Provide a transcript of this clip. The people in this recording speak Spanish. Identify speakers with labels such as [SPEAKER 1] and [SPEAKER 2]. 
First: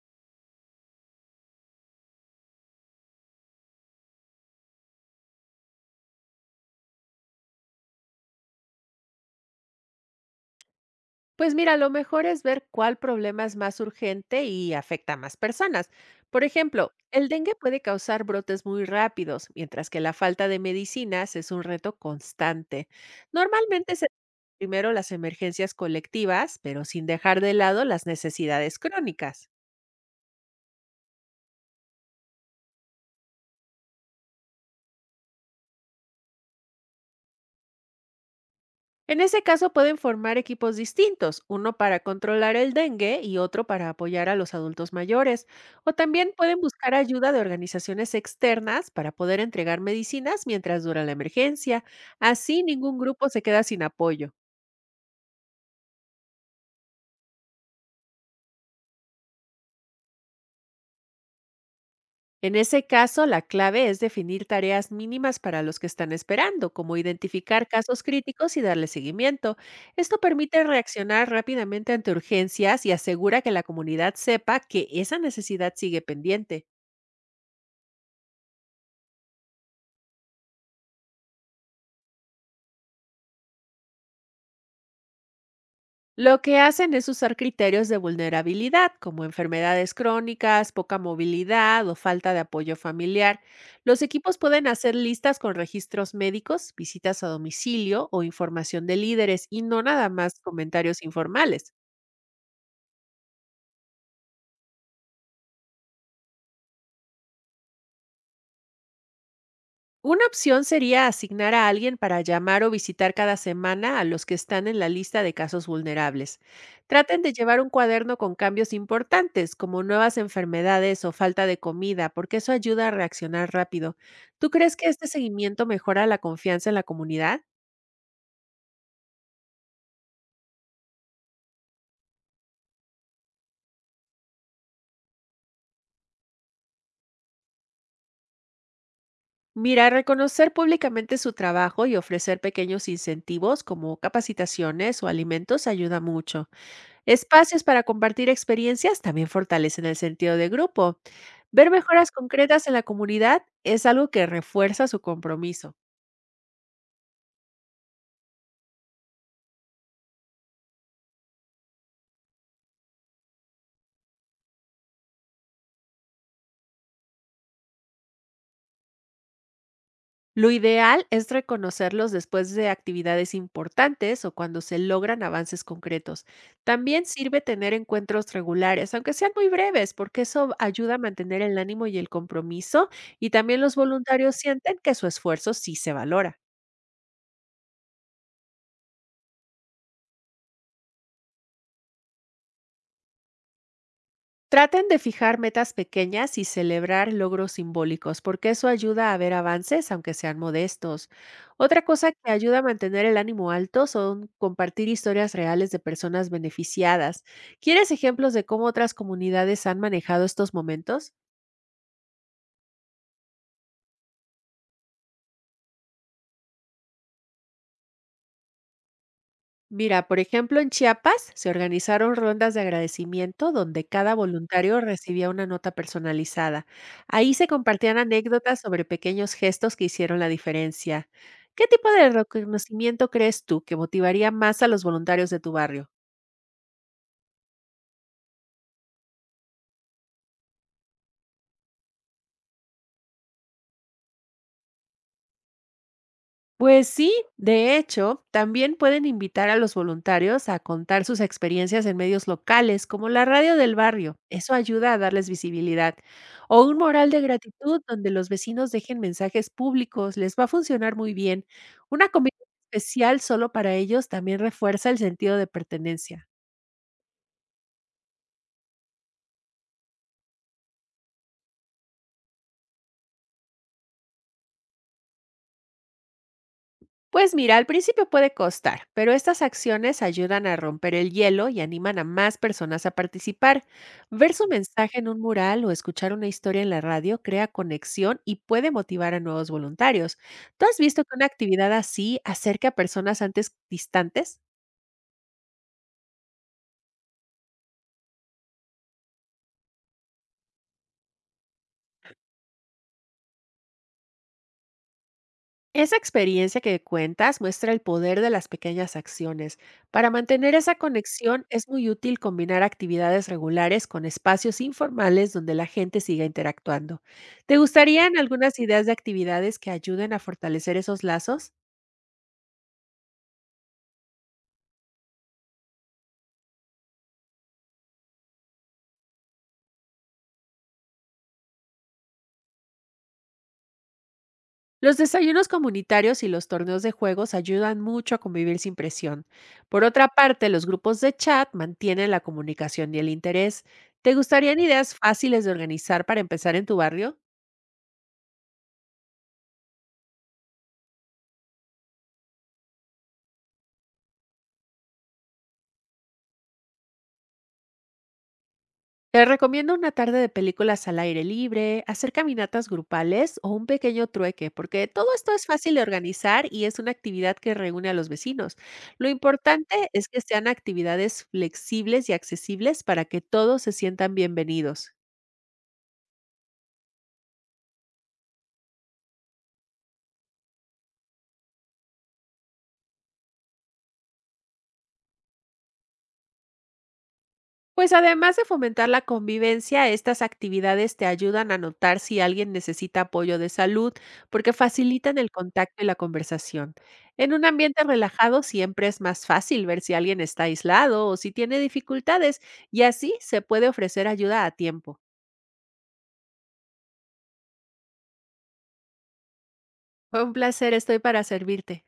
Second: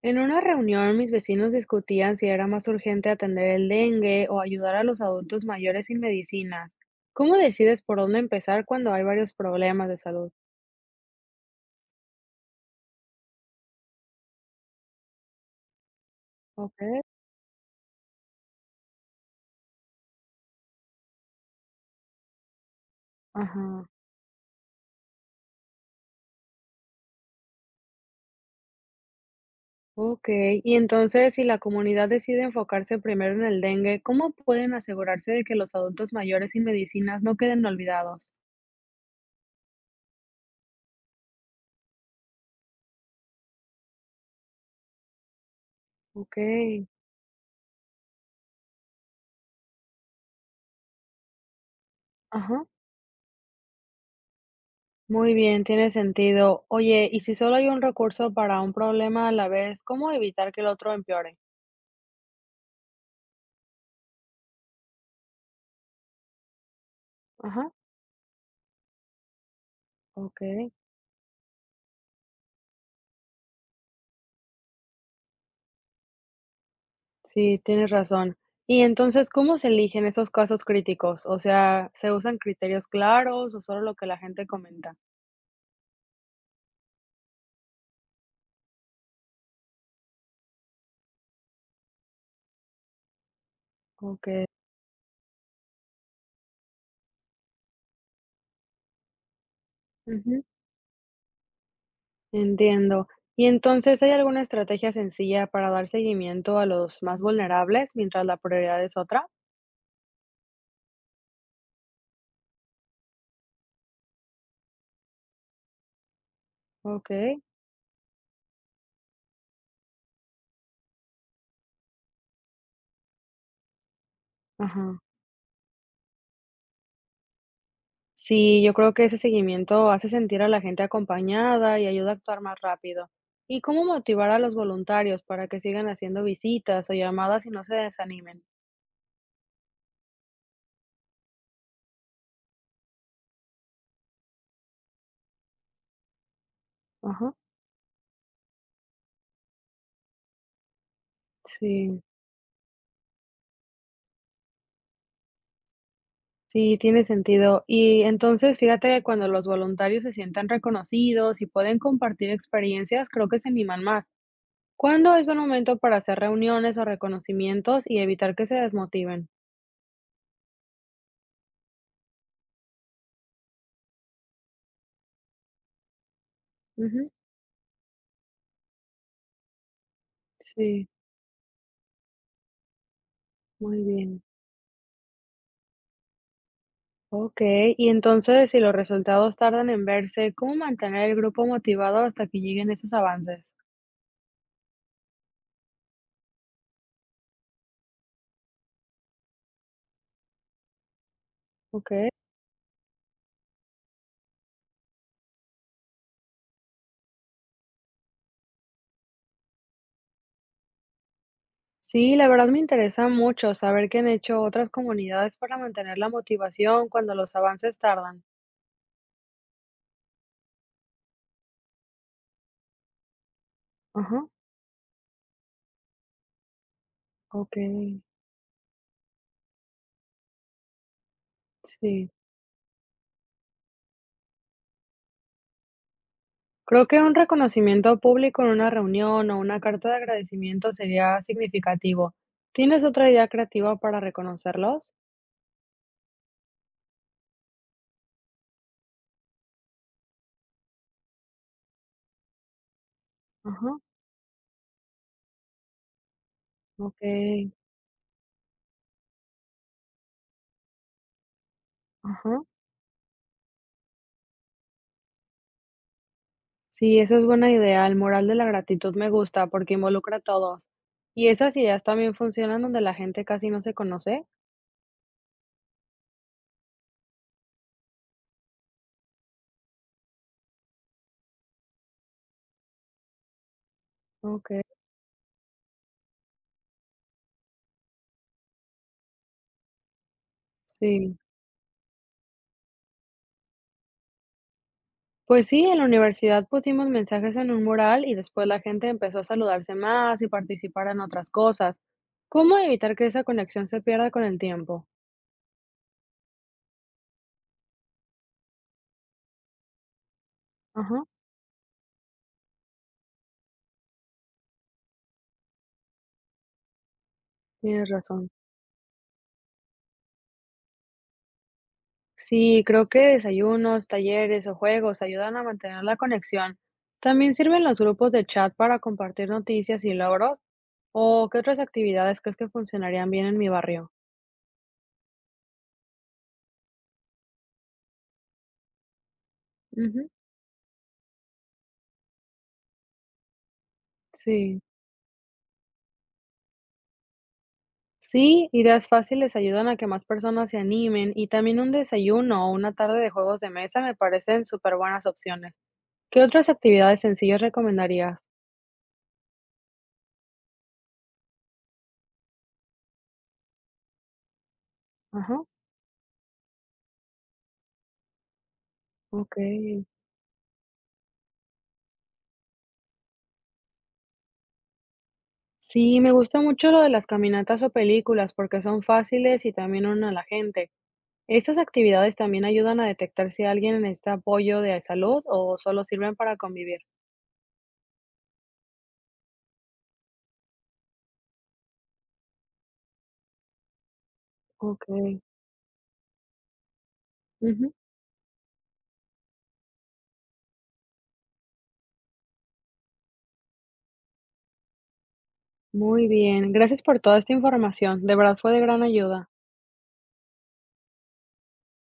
[SPEAKER 1] En una reunión, mis vecinos discutían si era más urgente atender el dengue o ayudar a los adultos mayores sin medicina. ¿Cómo decides por dónde empezar cuando hay varios problemas de salud?
[SPEAKER 2] Pues mira, lo mejor es ver cuál problema es más urgente y afecta a más personas. Por
[SPEAKER 1] Ok,
[SPEAKER 2] ejemplo, el dengue puede causar brotes muy rápidos, mientras que la falta de medicinas es un reto constante.
[SPEAKER 1] ajá,
[SPEAKER 2] Normalmente se primero las emergencias colectivas, pero sin dejar de lado las necesidades crónicas.
[SPEAKER 1] ok. Y entonces, si la comunidad decide enfocarse primero en el dengue, ¿cómo pueden asegurarse de que los adultos mayores sin medicinas no queden olvidados?
[SPEAKER 2] En ese caso pueden formar equipos distintos, uno para controlar el dengue y otro para apoyar a los adultos mayores. O también
[SPEAKER 1] Ok,
[SPEAKER 2] pueden buscar ayuda de organizaciones externas para poder entregar medicinas mientras dura la emergencia. Así
[SPEAKER 1] ajá.
[SPEAKER 2] ningún grupo se queda sin apoyo.
[SPEAKER 1] Muy bien, tiene sentido. Oye, y si solo hay un recurso para un problema a la vez, ¿cómo evitar que el otro empeore?
[SPEAKER 2] En ese caso, la clave es definir tareas mínimas para los que están esperando, como
[SPEAKER 1] Ajá,
[SPEAKER 2] identificar casos críticos y darle seguimiento. Esto
[SPEAKER 1] ok.
[SPEAKER 2] permite reaccionar rápidamente ante urgencias y asegura que la comunidad sepa que esa necesidad sigue pendiente.
[SPEAKER 1] Sí, tienes razón. Y entonces, ¿cómo se eligen esos casos críticos? O sea, ¿se usan criterios claros o solo lo que la gente comenta?
[SPEAKER 2] Lo que hacen es usar criterios de vulnerabilidad, como enfermedades crónicas, poca movilidad o falta de apoyo familiar. Los
[SPEAKER 1] Ok,
[SPEAKER 2] equipos pueden hacer listas con registros médicos, visitas a domicilio o información de líderes y no nada más
[SPEAKER 1] ujú,
[SPEAKER 2] comentarios informales.
[SPEAKER 1] entiendo. Y entonces, ¿hay alguna estrategia sencilla para dar seguimiento a los más vulnerables mientras la prioridad es otra?
[SPEAKER 2] Una opción sería asignar a alguien para llamar o visitar cada semana a los que están en la lista de casos vulnerables.
[SPEAKER 1] Ok,
[SPEAKER 2] Traten de llevar un cuaderno con cambios importantes, como nuevas enfermedades o falta de comida, porque eso ayuda a reaccionar rápido. ¿Tú crees que
[SPEAKER 1] ajá.
[SPEAKER 2] este seguimiento mejora la confianza en la comunidad?
[SPEAKER 1] Sí, yo creo que ese seguimiento hace sentir a la gente acompañada y ayuda a actuar más rápido. ¿Y cómo motivar a los voluntarios para que sigan haciendo visitas o llamadas y no se desanimen?
[SPEAKER 2] Mira, reconocer públicamente su trabajo y ofrecer pequeños incentivos como capacitaciones o alimentos ayuda mucho.
[SPEAKER 1] Ajá,
[SPEAKER 2] Espacios para compartir experiencias también fortalecen el sentido de grupo. Ver
[SPEAKER 1] sí.
[SPEAKER 2] mejoras concretas en la comunidad es algo que refuerza su compromiso.
[SPEAKER 1] Sí, tiene sentido. Y entonces, fíjate que cuando los voluntarios se sientan reconocidos y pueden compartir experiencias, creo que se animan más. ¿Cuándo es buen momento para hacer reuniones o reconocimientos y evitar que se desmotiven?
[SPEAKER 2] Lo ideal es reconocerlos después de actividades importantes o cuando se logran avances concretos. También
[SPEAKER 1] Ujú,
[SPEAKER 2] sirve tener encuentros regulares, aunque sean muy breves, porque eso
[SPEAKER 1] sí,
[SPEAKER 2] ayuda a mantener el ánimo y el compromiso, y también los
[SPEAKER 1] muy bien.
[SPEAKER 2] voluntarios sienten que su esfuerzo sí se valora.
[SPEAKER 1] Ok, y entonces, si los resultados tardan en verse, ¿cómo mantener el grupo motivado hasta que lleguen esos avances?
[SPEAKER 2] Traten de fijar metas pequeñas y celebrar logros simbólicos, porque eso ayuda a ver avances, aunque sean modestos. Otra
[SPEAKER 1] Ok.
[SPEAKER 2] cosa que ayuda a mantener el ánimo alto son compartir historias reales de personas beneficiadas. ¿Quieres ejemplos de cómo otras comunidades han manejado estos momentos?
[SPEAKER 1] Sí, la verdad me interesa mucho saber qué han hecho otras comunidades para mantener la motivación cuando los avances tardan.
[SPEAKER 2] Mira, por ejemplo, en Chiapas se organizaron rondas de agradecimiento donde cada
[SPEAKER 1] Ajá.
[SPEAKER 2] voluntario recibía una nota personalizada. Ahí se
[SPEAKER 1] Okey,
[SPEAKER 2] compartían anécdotas sobre pequeños gestos que hicieron la diferencia. ¿Qué tipo de
[SPEAKER 1] sí.
[SPEAKER 2] reconocimiento crees tú que motivaría más a los voluntarios de tu barrio?
[SPEAKER 1] Creo que un reconocimiento público en una reunión o una carta de agradecimiento sería significativo. ¿Tienes otra idea creativa para reconocerlos?
[SPEAKER 2] Pues sí, de hecho, también pueden invitar a los voluntarios a contar sus experiencias en medios locales, como la radio
[SPEAKER 1] Ajá,
[SPEAKER 2] del barrio. Eso ayuda a darles visibilidad. O un mural de
[SPEAKER 1] okey,
[SPEAKER 2] gratitud donde los vecinos dejen mensajes públicos, les va a funcionar muy bien. Una comida
[SPEAKER 1] ajá.
[SPEAKER 2] especial solo para ellos también refuerza el sentido de pertenencia.
[SPEAKER 1] Sí, eso es buena idea. El moral de la gratitud me gusta porque involucra a todos. ¿Y esas ideas también funcionan donde la gente casi no se conoce?
[SPEAKER 2] Pues mira, al principio puede costar, pero estas acciones ayudan a romper el hielo y animan a más personas a participar. Ver su
[SPEAKER 1] Okey,
[SPEAKER 2] mensaje en un mural o escuchar una historia en la radio crea conexión y puede motivar a nuevos voluntarios. ¿Tú has visto que
[SPEAKER 1] sí.
[SPEAKER 2] una actividad así acerca a personas antes distantes?
[SPEAKER 1] Pues sí, en la universidad pusimos mensajes en un mural y después la gente empezó a saludarse más y participar en otras cosas. ¿Cómo evitar que esa conexión se pierda con el tiempo?
[SPEAKER 2] Esa experiencia que cuentas muestra el poder de las pequeñas acciones. Para mantener esa
[SPEAKER 1] Ajá,
[SPEAKER 2] conexión es muy útil combinar actividades regulares con espacios informales donde la gente siga interactuando. ¿Te
[SPEAKER 1] tienes
[SPEAKER 2] gustarían
[SPEAKER 1] razón.
[SPEAKER 2] algunas ideas de actividades que ayuden a fortalecer esos lazos?
[SPEAKER 1] Sí, creo que desayunos, talleres o juegos ayudan a mantener la conexión. También sirven los grupos de chat para compartir noticias y logros. ¿O qué otras actividades crees que funcionarían bien en mi barrio?
[SPEAKER 2] Los desayunos comunitarios y los torneos de juegos ayudan mucho a convivir sin presión. Por otra
[SPEAKER 1] Ujú,
[SPEAKER 2] parte, los grupos de chat mantienen la comunicación y el interés. ¿Te gustarían
[SPEAKER 1] sí.
[SPEAKER 2] ideas fáciles de organizar para empezar en tu barrio?
[SPEAKER 1] Sí, ideas fáciles ayudan a que más personas se animen y también un desayuno o una tarde de juegos de mesa me parecen súper buenas opciones. ¿Qué otras actividades sencillas recomendarías?
[SPEAKER 2] Te recomiendo una tarde de películas al aire libre, hacer caminatas grupales o un pequeño trueque, porque todo esto
[SPEAKER 1] Ajá,
[SPEAKER 2] es fácil de organizar y es una actividad que reúne a los vecinos. Lo
[SPEAKER 1] ok.
[SPEAKER 2] importante es que sean actividades flexibles y accesibles para que todos se sientan bienvenidos.
[SPEAKER 1] Sí, me gusta mucho lo de las caminatas o películas porque son fáciles y también unen a la gente. ¿Estas actividades también ayudan a detectar si alguien necesita apoyo de salud o solo sirven para convivir?
[SPEAKER 2] Pues además de fomentar la convivencia, estas actividades te ayudan a notar si alguien necesita apoyo de salud, porque
[SPEAKER 1] Ok,
[SPEAKER 2] facilitan el contacto y la conversación. En un
[SPEAKER 1] ujú,
[SPEAKER 2] ambiente relajado siempre es más fácil ver si alguien está aislado o si tiene dificultades, y así se puede ofrecer ayuda a tiempo.
[SPEAKER 1] muy bien, gracias por toda esta información. De verdad fue de gran ayuda.
[SPEAKER 2] Fue un placer, estoy para servirte.